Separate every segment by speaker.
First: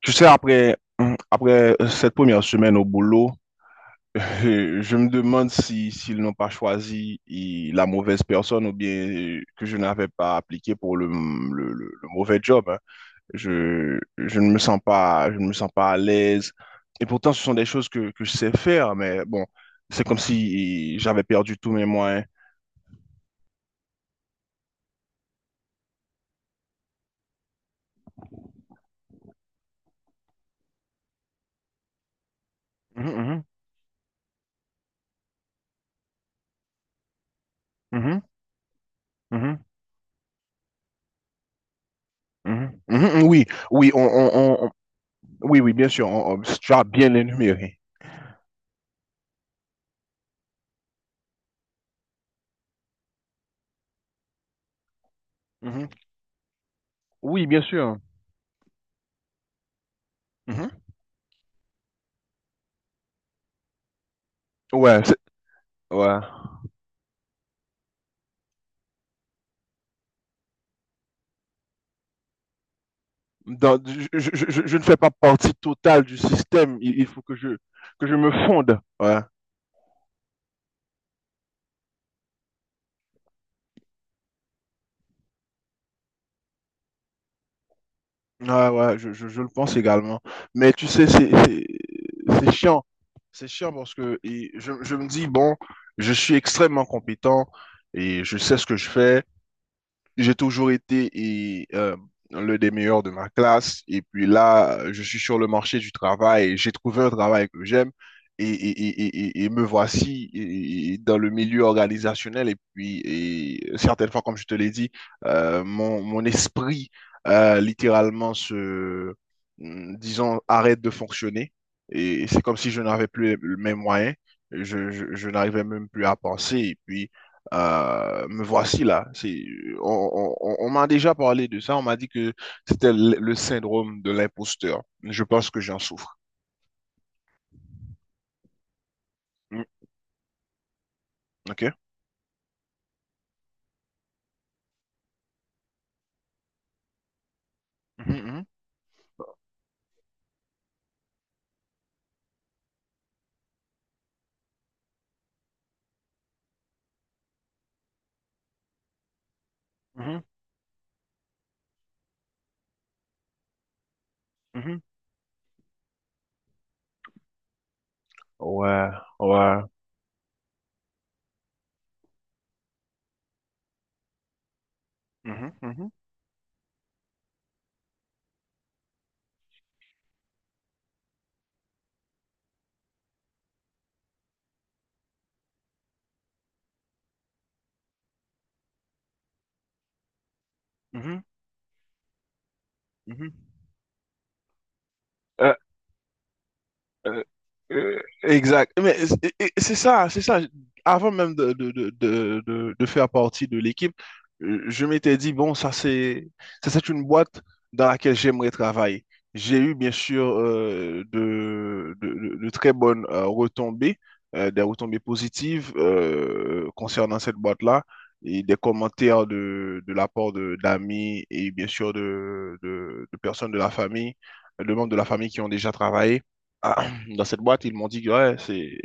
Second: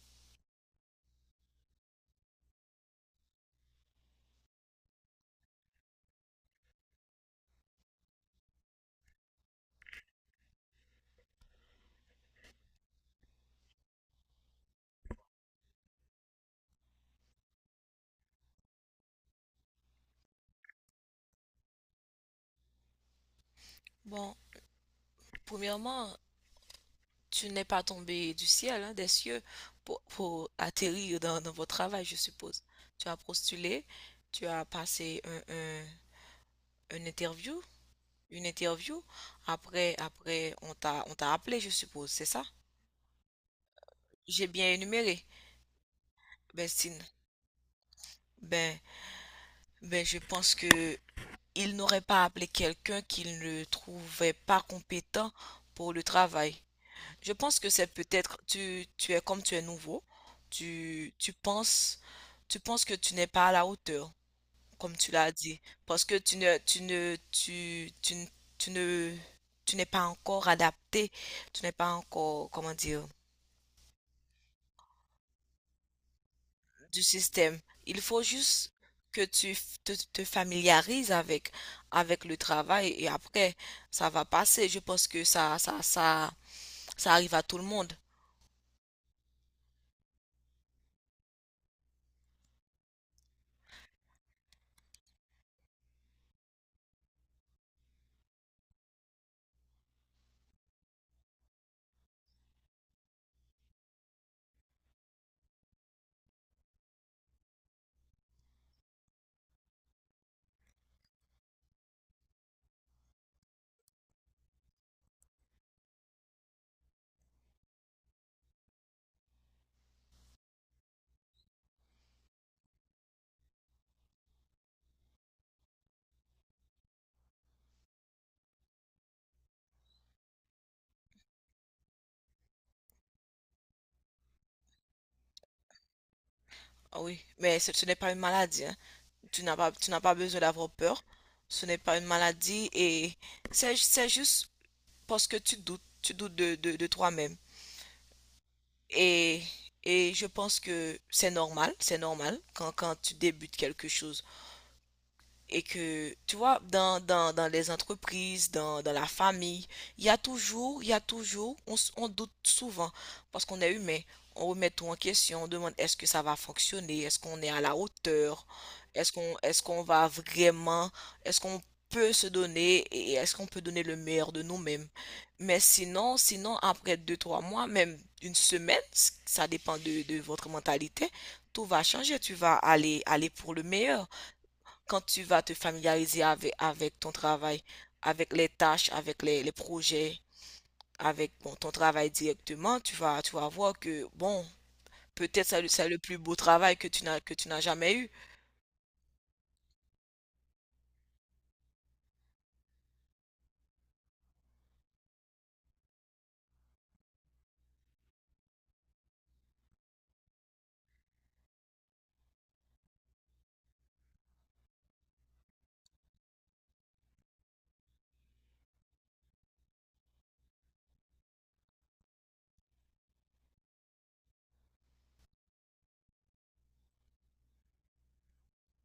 Speaker 1: Tu sais, après, après cette première semaine au boulot, je me demande si s'ils n'ont pas choisi la mauvaise personne ou bien que je n'avais pas appliqué pour le mauvais job, hein. Je ne me sens pas, je ne me sens pas à l'aise. Et pourtant, ce sont des choses que je sais faire, mais bon, c'est comme si j'avais perdu tous mes moyens.
Speaker 2: Bon, premièrement, tu n'es pas tombé du ciel, hein, des cieux, pour atterrir dans votre travail, je suppose. Tu as
Speaker 1: Mhm,
Speaker 2: postulé, tu as passé une interview,
Speaker 1: mhm,
Speaker 2: une interview.
Speaker 1: mhm,
Speaker 2: Après, on t'a appelé, je suppose, c'est ça?
Speaker 1: mhm, mhm, mhm, oui, oui,
Speaker 2: J'ai
Speaker 1: on- on-
Speaker 2: bien énuméré,
Speaker 1: oui, oui, bien sûr,
Speaker 2: ben,
Speaker 1: tu as bien énuméré.
Speaker 2: Ben, ben, je pense que il n'aurait pas appelé quelqu'un qu'il ne trouvait pas compétent
Speaker 1: Mhm.
Speaker 2: pour le travail. Je
Speaker 1: Oui,
Speaker 2: pense
Speaker 1: bien
Speaker 2: que c'est
Speaker 1: sûr.
Speaker 2: peut-être tu es comme tu es nouveau,
Speaker 1: Mhm.
Speaker 2: tu, tu penses que tu n'es pas à la hauteur, comme
Speaker 1: Ouais,
Speaker 2: tu l'as dit, parce que
Speaker 1: ouais.
Speaker 2: tu ne tu n'es pas encore adapté, tu n'es pas encore comment dire
Speaker 1: Je je- ne fais pas partie totale du système. Il,
Speaker 2: du
Speaker 1: il faut
Speaker 2: système. Il
Speaker 1: que je
Speaker 2: faut
Speaker 1: me
Speaker 2: juste
Speaker 1: fonde. Ouais.
Speaker 2: que te, te familiarises avec le travail et après ça va passer. Je pense que ça ça arrive à tout le monde.
Speaker 1: Ouais, ouais, je le pense également. Mais tu sais, c'est chiant. C'est chiant parce que et je me dis, bon, je suis extrêmement compétent et je sais ce que je fais. J'ai toujours été et, l'un des meilleurs de ma classe. Et puis là, je suis sur le marché du travail. J'ai trouvé un travail que j'aime. Et me voici et dans le milieu organisationnel. Et puis, et certaines fois, comme je te l'ai dit, mon esprit littéralement disons, arrête de fonctionner. Et c'est comme si je n'avais plus les mêmes moyens. Je n'arrivais même plus à penser. Et puis, me voici là. On m'a déjà parlé de ça. On m'a dit que c'était le syndrome de l'imposteur. Je pense que j'en souffre.
Speaker 2: Ah oui, mais ce n'est pas une maladie, hein.
Speaker 1: Mm,
Speaker 2: Tu n'as pas besoin d'avoir peur. Ce
Speaker 1: ok?
Speaker 2: n'est pas une maladie et c'est juste parce que tu doutes de toi-même.
Speaker 1: Mhm,
Speaker 2: Et, et je pense que c'est normal quand tu débutes quelque chose et que, tu vois, dans les entreprises, dans la famille,
Speaker 1: mhm,
Speaker 2: il y a toujours, on, on doute souvent parce qu'on est humain. On
Speaker 1: mhm,
Speaker 2: remet
Speaker 1: mhm.
Speaker 2: tout en question, on demande est-ce que ça va fonctionner, est-ce qu'on est à la hauteur,
Speaker 1: Ouais, ouais.
Speaker 2: est-ce qu'on va vraiment, est-ce qu'on peut se donner et est-ce qu'on peut donner le meilleur de nous-mêmes.
Speaker 1: Mhm,
Speaker 2: Mais
Speaker 1: mhm,
Speaker 2: sinon, après deux, trois mois, même une semaine, ça dépend de votre mentalité, tout va changer, aller pour le meilleur quand tu vas te familiariser avec ton travail, avec les tâches, avec les projets,
Speaker 1: mhm,
Speaker 2: avec bon, ton travail directement,
Speaker 1: mhm.
Speaker 2: tu vas voir que, bon, peut-être c'est c'est le plus beau travail que
Speaker 1: Euh,
Speaker 2: que tu n'as jamais eu.
Speaker 1: Exact. Mais et c'est ça, c'est ça. Avant même de faire partie de l'équipe, je m'étais dit, bon, ça c'est une boîte dans laquelle j'aimerais travailler. J'ai eu bien sûr de très bonnes retombées, des retombées positives concernant cette boîte-là et des commentaires de la part d'amis et bien sûr de personnes de la famille, de membres de la famille qui ont déjà travaillé. Ah, dans cette boîte, ils m'ont dit que, ouais,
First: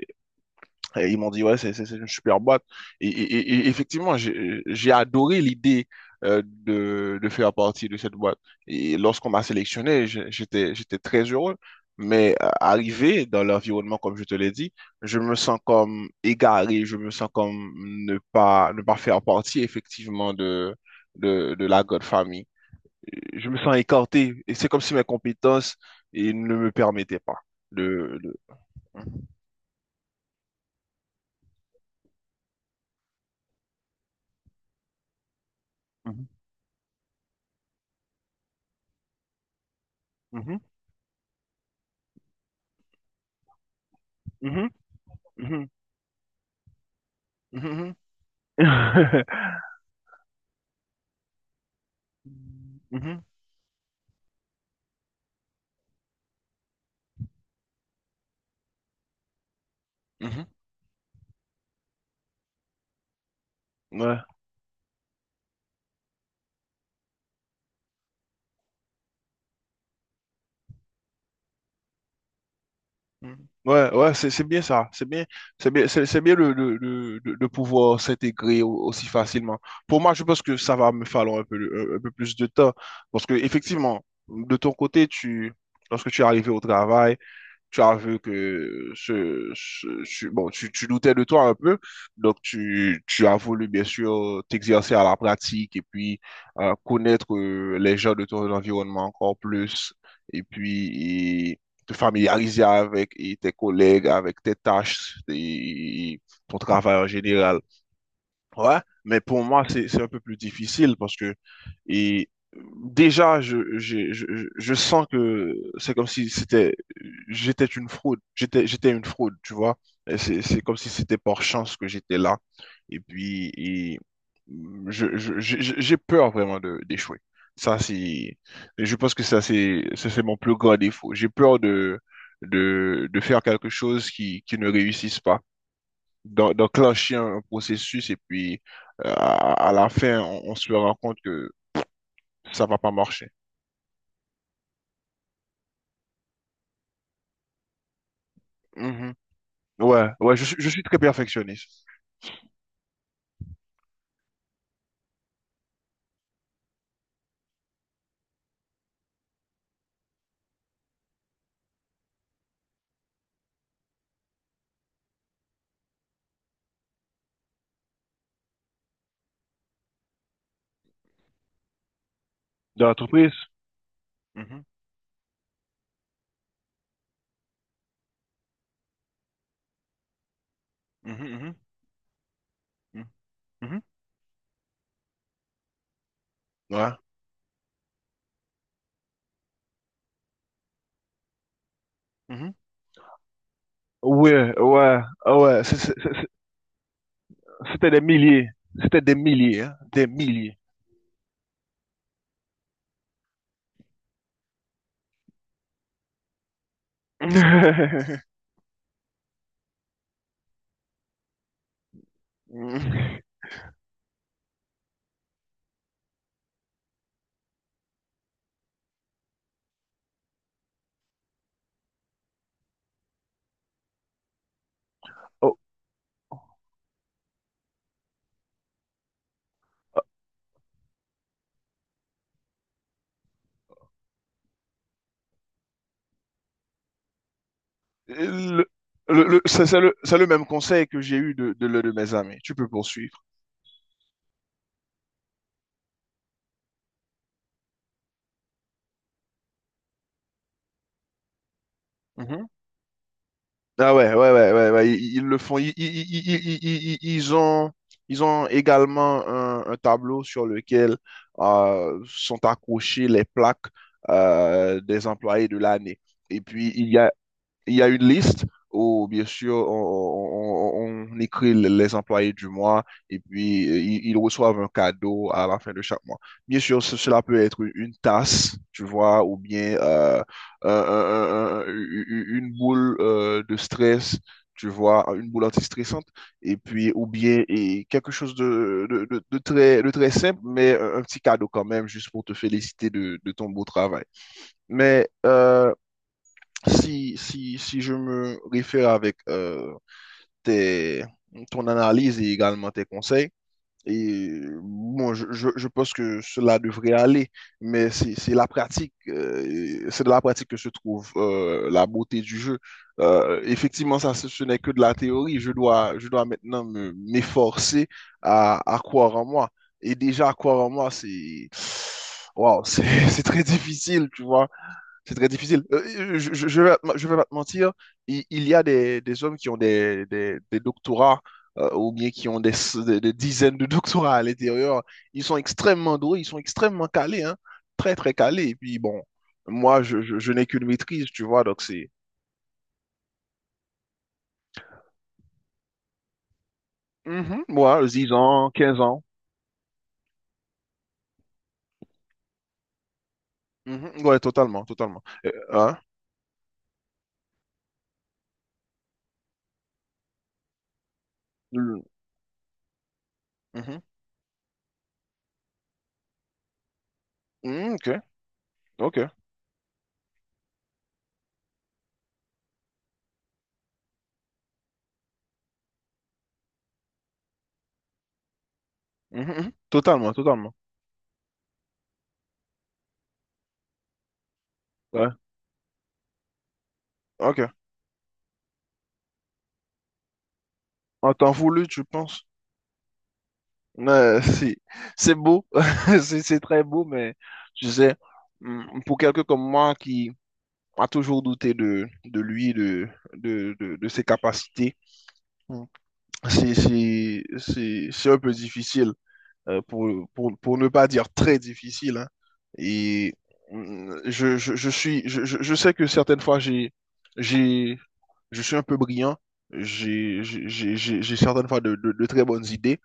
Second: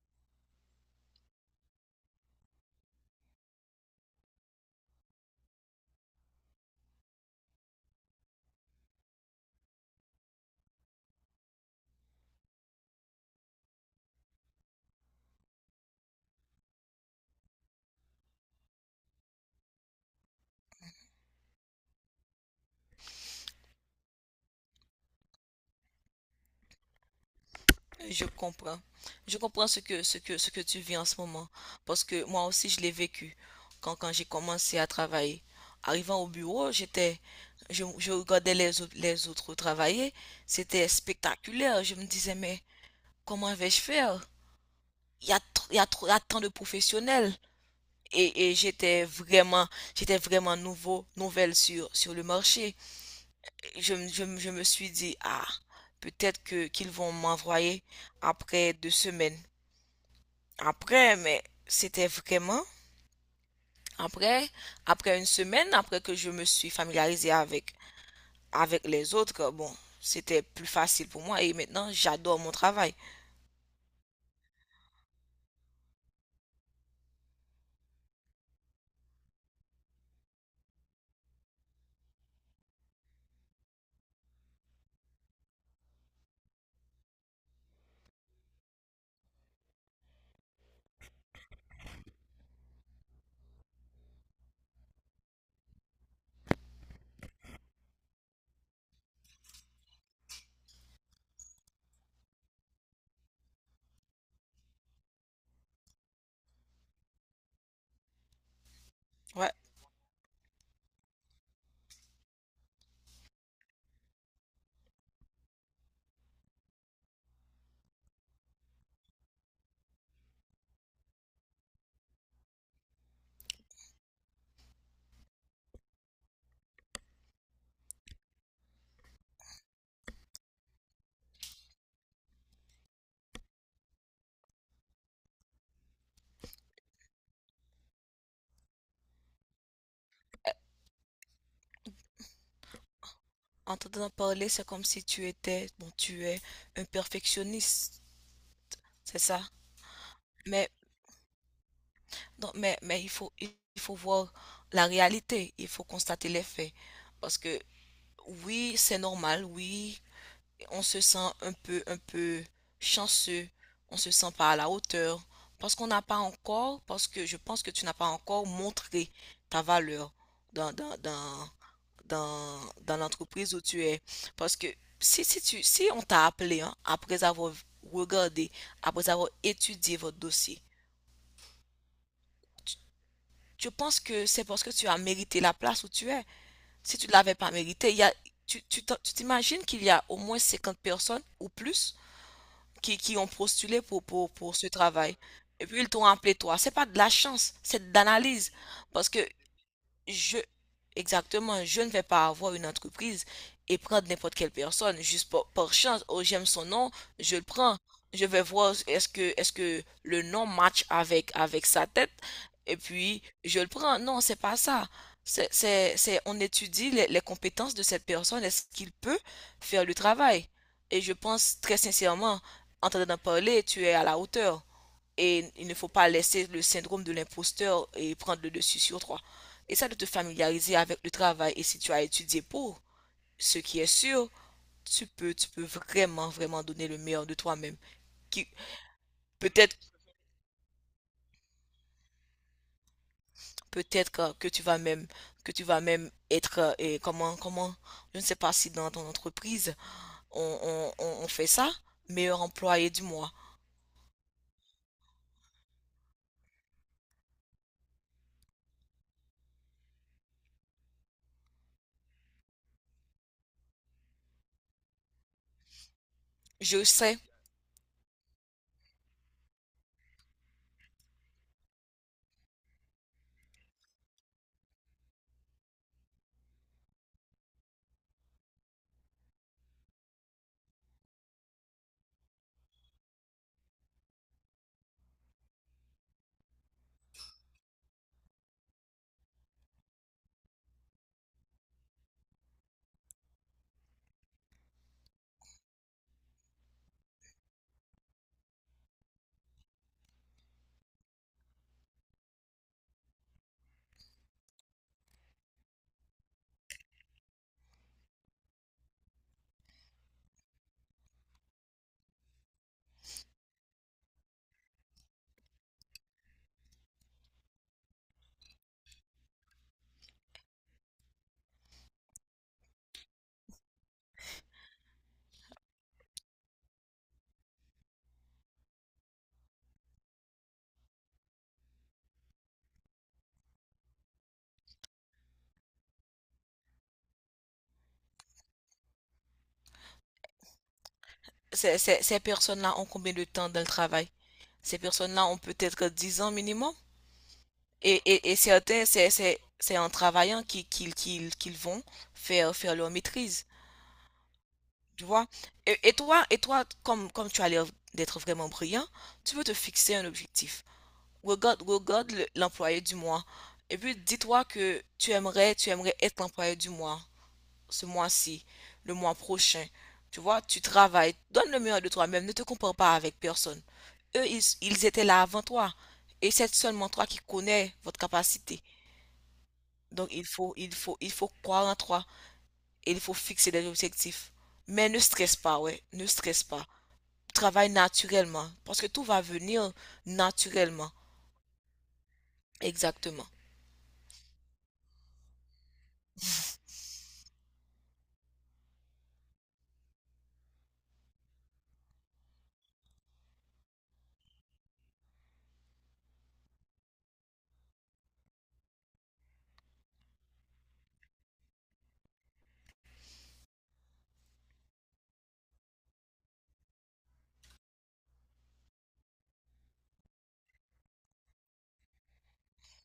Speaker 1: et ils m'ont dit ouais, c'est une super boîte. Et effectivement, j'ai adoré l'idée de faire partie de cette boîte. Et lorsqu'on m'a sélectionné, j'étais très heureux. Mais arrivé dans l'environnement, comme je te l'ai dit, je me sens comme égaré, je me sens comme ne pas faire partie effectivement de la grande famille. Je me sens écarté et c'est comme si mes compétences ils ne me permettaient pas de,
Speaker 2: Je comprends. Je comprends ce que, ce que tu vis en ce moment. Parce que moi aussi, je l'ai vécu. Quand j'ai commencé à travailler, arrivant
Speaker 1: de...
Speaker 2: au bureau, j'étais, je regardais les autres travailler.
Speaker 1: Mhm,
Speaker 2: C'était spectaculaire. Je me disais, mais comment vais-je faire?
Speaker 1: mhm,
Speaker 2: Il y a,
Speaker 1: mhm,
Speaker 2: il y a tant de professionnels.
Speaker 1: mhm,
Speaker 2: Et
Speaker 1: ouais, mhm,
Speaker 2: j'étais vraiment nouveau, nouvelle sur le marché.
Speaker 1: mhm,
Speaker 2: Et je me suis dit, ah, peut-être que qu'ils vont m'envoyer après 2 semaines.
Speaker 1: mhm.
Speaker 2: Après, mais c'était vraiment
Speaker 1: Ouais.
Speaker 2: après, après 1 semaine, après que je me suis familiarisée avec les autres, bon, c'était plus facile pour moi et maintenant j'adore mon travail.
Speaker 1: Mhm. Ouais, ouais, c'est bien ça, c'est bien, c'est bien, c'est bien de pouvoir s'intégrer aussi facilement. Pour moi, je pense que ça va me falloir un peu plus de temps parce que effectivement, de ton côté, lorsque tu es arrivé au travail, tu as vu que bon, tu doutais de toi un peu, donc tu as voulu bien sûr t'exercer à la pratique et puis connaître les gens de ton environnement encore plus et puis et te familiariser avec et tes collègues, avec tes tâches et ton travail en général. Ouais, mais pour
Speaker 2: Ouais,
Speaker 1: moi, c'est un peu plus difficile parce que et déjà, je sens que c'est comme si c'était j'étais une fraude. J'étais une fraude, tu vois. Et c'est comme si c'était par chance que j'étais là. Et puis, et j'ai peur vraiment d'échouer. Ça, c'est, je pense que ça, c'est mon plus grand défaut. J'ai peur de faire quelque chose qui ne réussisse pas d'enclencher un processus et puis à la fin, on se rend compte que ça va pas marcher.
Speaker 2: en t'entendant parler, c'est comme si tu étais, bon, tu es un perfectionniste,
Speaker 1: Mhm.
Speaker 2: c'est ça?
Speaker 1: Ouais, ouais, je
Speaker 2: Mais,
Speaker 1: suis très perfectionniste.
Speaker 2: non, mais il faut voir la réalité, il faut constater les faits. Parce que oui, c'est normal, oui, on se sent un peu chanceux, on se sent pas à la hauteur, parce qu'on n'a pas encore, parce que je pense que tu n'as pas encore montré ta valeur dans, dans, dans,
Speaker 1: Dans
Speaker 2: dans
Speaker 1: l'entreprise?
Speaker 2: l'entreprise où tu es. Parce
Speaker 1: Mhm,
Speaker 2: que si, si on t'a appelé, hein, après avoir regardé, après avoir étudié votre dossier,
Speaker 1: mhm, mhm, mhm,
Speaker 2: je
Speaker 1: mhm.
Speaker 2: pense que c'est parce que tu as mérité la place où tu es.
Speaker 1: Ouais.
Speaker 2: Si tu ne l'avais pas mérité, il y a, tu tu t'imagines qu'il y a au moins 50 personnes ou plus
Speaker 1: Mhm.
Speaker 2: qui ont postulé
Speaker 1: Ouais,
Speaker 2: pour ce
Speaker 1: ouais,
Speaker 2: travail.
Speaker 1: ah ouais,
Speaker 2: Et puis ils t'ont appelé toi. C'est pas de la chance, c'est
Speaker 1: c'était
Speaker 2: de
Speaker 1: des milliers.
Speaker 2: l'analyse.
Speaker 1: C'était
Speaker 2: Parce
Speaker 1: des
Speaker 2: que
Speaker 1: milliers, hein, des
Speaker 2: je,
Speaker 1: milliers.
Speaker 2: exactement, je ne vais pas avoir une entreprise et prendre n'importe quelle personne juste par chance. Oh, j'aime son nom, je le prends. Je vais voir est-ce que le nom match avec, avec sa tête et puis je le prends. Non, c'est pas ça. On étudie les compétences de cette personne. Est-ce qu'il peut faire le travail? Et je pense très sincèrement, en t'en parler, tu es à la hauteur. Et
Speaker 1: Oh,
Speaker 2: il ne faut pas laisser le syndrome de l'imposteur et prendre le dessus sur toi. Essaie de te familiariser avec le travail et si tu as étudié pour, ce qui est sûr, tu peux vraiment, vraiment donner le meilleur de toi-même. Qui-
Speaker 1: le-
Speaker 2: Peut-être,
Speaker 1: c'est le même conseil que j'ai eu de l'un de mes amis. Tu peux poursuivre.
Speaker 2: peut-être que tu vas même, que tu vas même être, et comment, comment, je ne sais pas si dans ton entreprise, on fait ça, meilleur
Speaker 1: Mhm.
Speaker 2: employé du mois.
Speaker 1: Ah ouais, ouais, ouais, ouais, ouais. Ils le font. Ils ont également un tableau sur lequel sont accrochées les plaques des employés de l'année. Et puis,
Speaker 2: Je
Speaker 1: il y a
Speaker 2: sais,
Speaker 1: il y a une liste où, bien sûr, on écrit les employés du mois et puis ils reçoivent un cadeau à la fin de chaque mois. Bien sûr, cela peut être une tasse, tu vois, ou bien une boule de stress, tu vois, une boule antistressante, et puis, ou bien et quelque chose de très simple, mais un petit cadeau quand même, juste pour te féliciter de ton beau travail. Mais si je me réfère avec tes, ton analyse et également tes conseils, et bon, je pense que cela devrait aller, mais c'est de la pratique que se trouve la beauté du jeu. Effectivement, ce n'est que de la théorie. Je dois maintenant m'efforcer à croire en moi. Et déjà, croire en moi, wow, c'est très difficile, tu vois. C'est très difficile. Je vais pas te mentir, il y a des hommes qui ont des doctorats ou bien qui ont des dizaines de doctorats à l'intérieur. Ils sont extrêmement doués, ils sont extrêmement calés, hein. Très, très calés. Et puis, bon, moi, je n'ai qu'une maîtrise, tu vois, donc c'est...
Speaker 2: ces personnes-là ont combien de temps dans le travail? Ces personnes-là ont peut-être 10 ans minimum.
Speaker 1: Mhm, moi, 10
Speaker 2: Et
Speaker 1: ans, 15
Speaker 2: certains,
Speaker 1: ans.
Speaker 2: c'est en travaillant qu'ils vont faire, faire leur maîtrise,
Speaker 1: Mhm, ouais, totalement, totalement.
Speaker 2: tu vois.
Speaker 1: Hein,
Speaker 2: Et toi, comme, comme tu as l'air d'être vraiment brillant, tu veux te fixer un objectif. Regarde,
Speaker 1: le-
Speaker 2: regarde l'employé du mois. Et
Speaker 1: mhm,
Speaker 2: puis dis-toi que tu aimerais être l'employé du mois,
Speaker 1: mhm,
Speaker 2: ce
Speaker 1: ok,
Speaker 2: mois-ci, le
Speaker 1: ok.
Speaker 2: mois prochain. Tu vois, tu travailles, donne le meilleur de toi-même, ne te compare pas avec personne. Eux, ils étaient là avant toi. Et c'est seulement toi qui connais votre capacité.
Speaker 1: Mhm, mhm,
Speaker 2: Donc
Speaker 1: totalement, totalement.
Speaker 2: il faut croire en toi et il faut fixer des objectifs. Mais ne
Speaker 1: Ouais,
Speaker 2: stresse pas, ouais, ne stresse pas.
Speaker 1: ok.
Speaker 2: Travaille naturellement parce que tout va venir naturellement.
Speaker 1: En temps voulu, tu penses...
Speaker 2: Exactement.
Speaker 1: Si, c'est beau, c'est très beau, mais tu sais, pour quelqu'un comme moi qui a toujours douté de lui, de ses capacités, mm, c'est un peu difficile, pour ne pas dire très difficile, hein. Et je suis, je sais que certaines fois, j'ai, je suis un peu brillant, j'ai certaines fois de très bonnes idées,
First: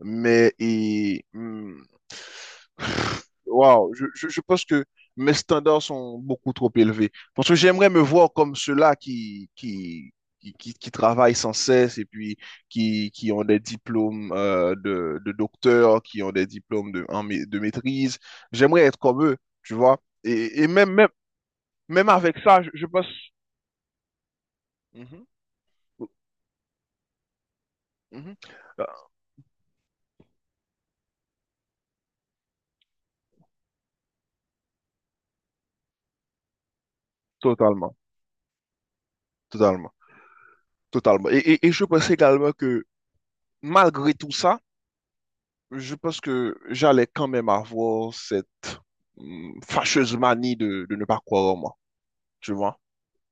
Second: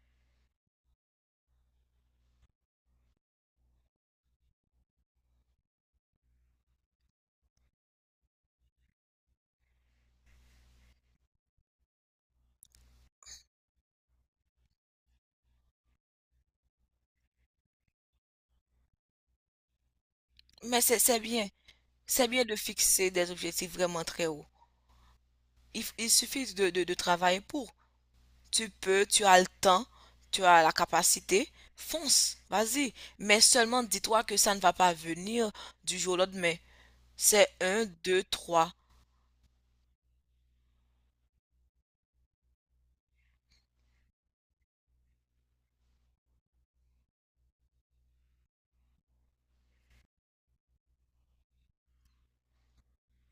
Speaker 1: mais et, waouh, je pense que mes standards sont beaucoup trop élevés. Parce que j'aimerais me voir comme ceux-là qui travaillent sans cesse et puis qui ont des diplômes de docteur, qui ont des diplômes de maîtrise. J'aimerais être comme eux, tu vois. Et
Speaker 2: Mais
Speaker 1: même,
Speaker 2: c'est
Speaker 1: même,
Speaker 2: c'est bien,
Speaker 1: même
Speaker 2: c'est
Speaker 1: avec
Speaker 2: bien de
Speaker 1: ça, je pense...
Speaker 2: fixer des objectifs vraiment très hauts.
Speaker 1: Mhm,
Speaker 2: Il, il suffit de travailler pour.
Speaker 1: mhm.
Speaker 2: Tu
Speaker 1: Euh,
Speaker 2: peux, tu as le temps, tu as la capacité, fonce, vas-y. Mais seulement dis-toi que ça ne va pas venir du jour au lendemain. C'est un,
Speaker 1: Totalement.
Speaker 2: deux, trois.
Speaker 1: Totalement, totalement. Et je pense également que malgré tout ça, je pense que j'allais quand même avoir cette fâcheuse manie de ne pas croire en moi, tu vois.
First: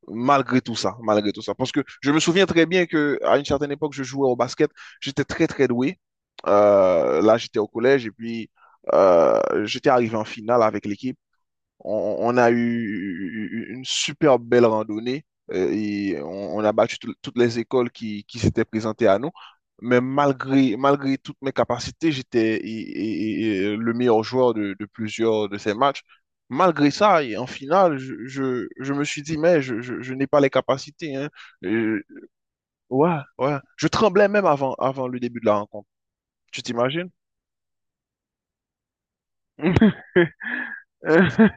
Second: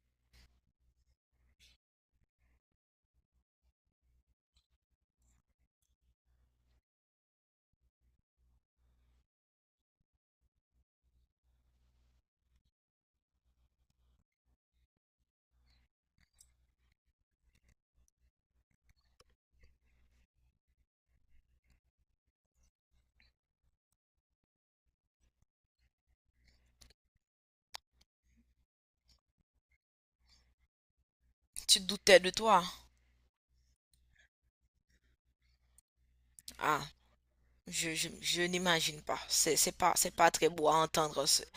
Speaker 1: Malgré tout ça, malgré tout ça. Parce que je me souviens très bien que à une certaine époque, je jouais au basket, j'étais très très doué. Là, j'étais au collège et puis euh, j'étais arrivé en finale avec l'équipe. On a eu une super belle randonnée et on a battu toutes les écoles qui s'étaient présentées à nous. Mais malgré toutes mes capacités, j'étais et le meilleur joueur de plusieurs de ces matchs. Malgré ça, et en finale, je me suis dit, mais je n'ai pas les capacités, hein.
Speaker 2: Tu te
Speaker 1: Euh,
Speaker 2: doutais de toi.
Speaker 1: ouais, ouais. Je tremblais même avant le début de la rencontre. Tu
Speaker 2: Ah,
Speaker 1: t'imagines?
Speaker 2: Je n'imagine pas. C'est, c'est pas très beau à entendre.
Speaker 1: Mhm,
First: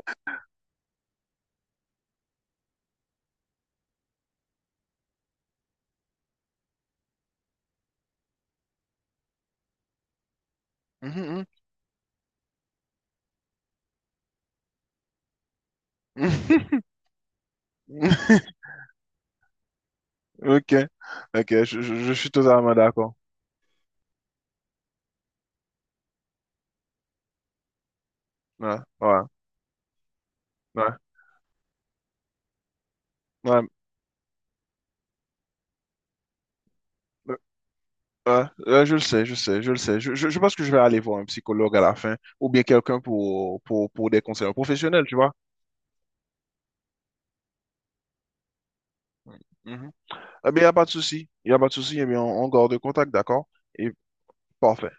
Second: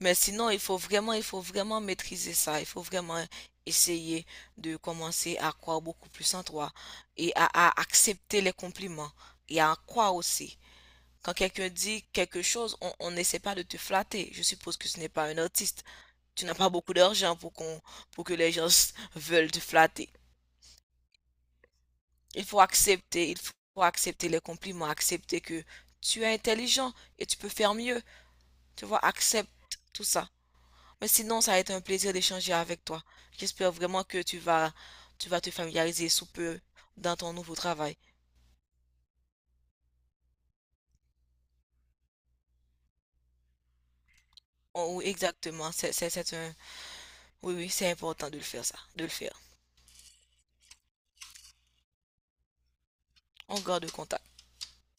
Speaker 2: Mais sinon, il faut vraiment maîtriser ça. Il faut vraiment essayer de commencer à croire beaucoup plus en toi et à accepter les compliments et à en croire aussi. Quand quelqu'un dit quelque chose, on n'essaie pas de te flatter. Je suppose que ce n'est pas un artiste. Tu n'as pas
Speaker 1: mhm.
Speaker 2: beaucoup d'argent pour que les gens veulent te flatter.
Speaker 1: Ok, ok, je suis totalement d'accord.
Speaker 2: Il faut accepter les compliments, accepter que tu es intelligent et tu peux faire mieux.
Speaker 1: Ouais,
Speaker 2: Tu vois,
Speaker 1: ouais,
Speaker 2: accepte tout ça.
Speaker 1: ouais,
Speaker 2: Mais sinon, ça a été un plaisir d'échanger avec toi.
Speaker 1: ouais,
Speaker 2: J'espère vraiment que tu vas te familiariser sous peu dans ton
Speaker 1: euh,
Speaker 2: nouveau travail.
Speaker 1: ouais, je le sais, je le sais. Je pense que je vais aller voir un psychologue à la fin, ou bien quelqu'un pour des conseils
Speaker 2: Oh,
Speaker 1: professionnels,
Speaker 2: oui,
Speaker 1: tu vois.
Speaker 2: exactement, c'est un... Oui, oui, c'est important de le faire, ça, de le faire.
Speaker 1: Mhm. Eh bien, il n'y a pas de souci, il n'y a pas de souci, eh bien, on garde contact, d'accord?
Speaker 2: On
Speaker 1: Et
Speaker 2: garde contact.
Speaker 1: parfait.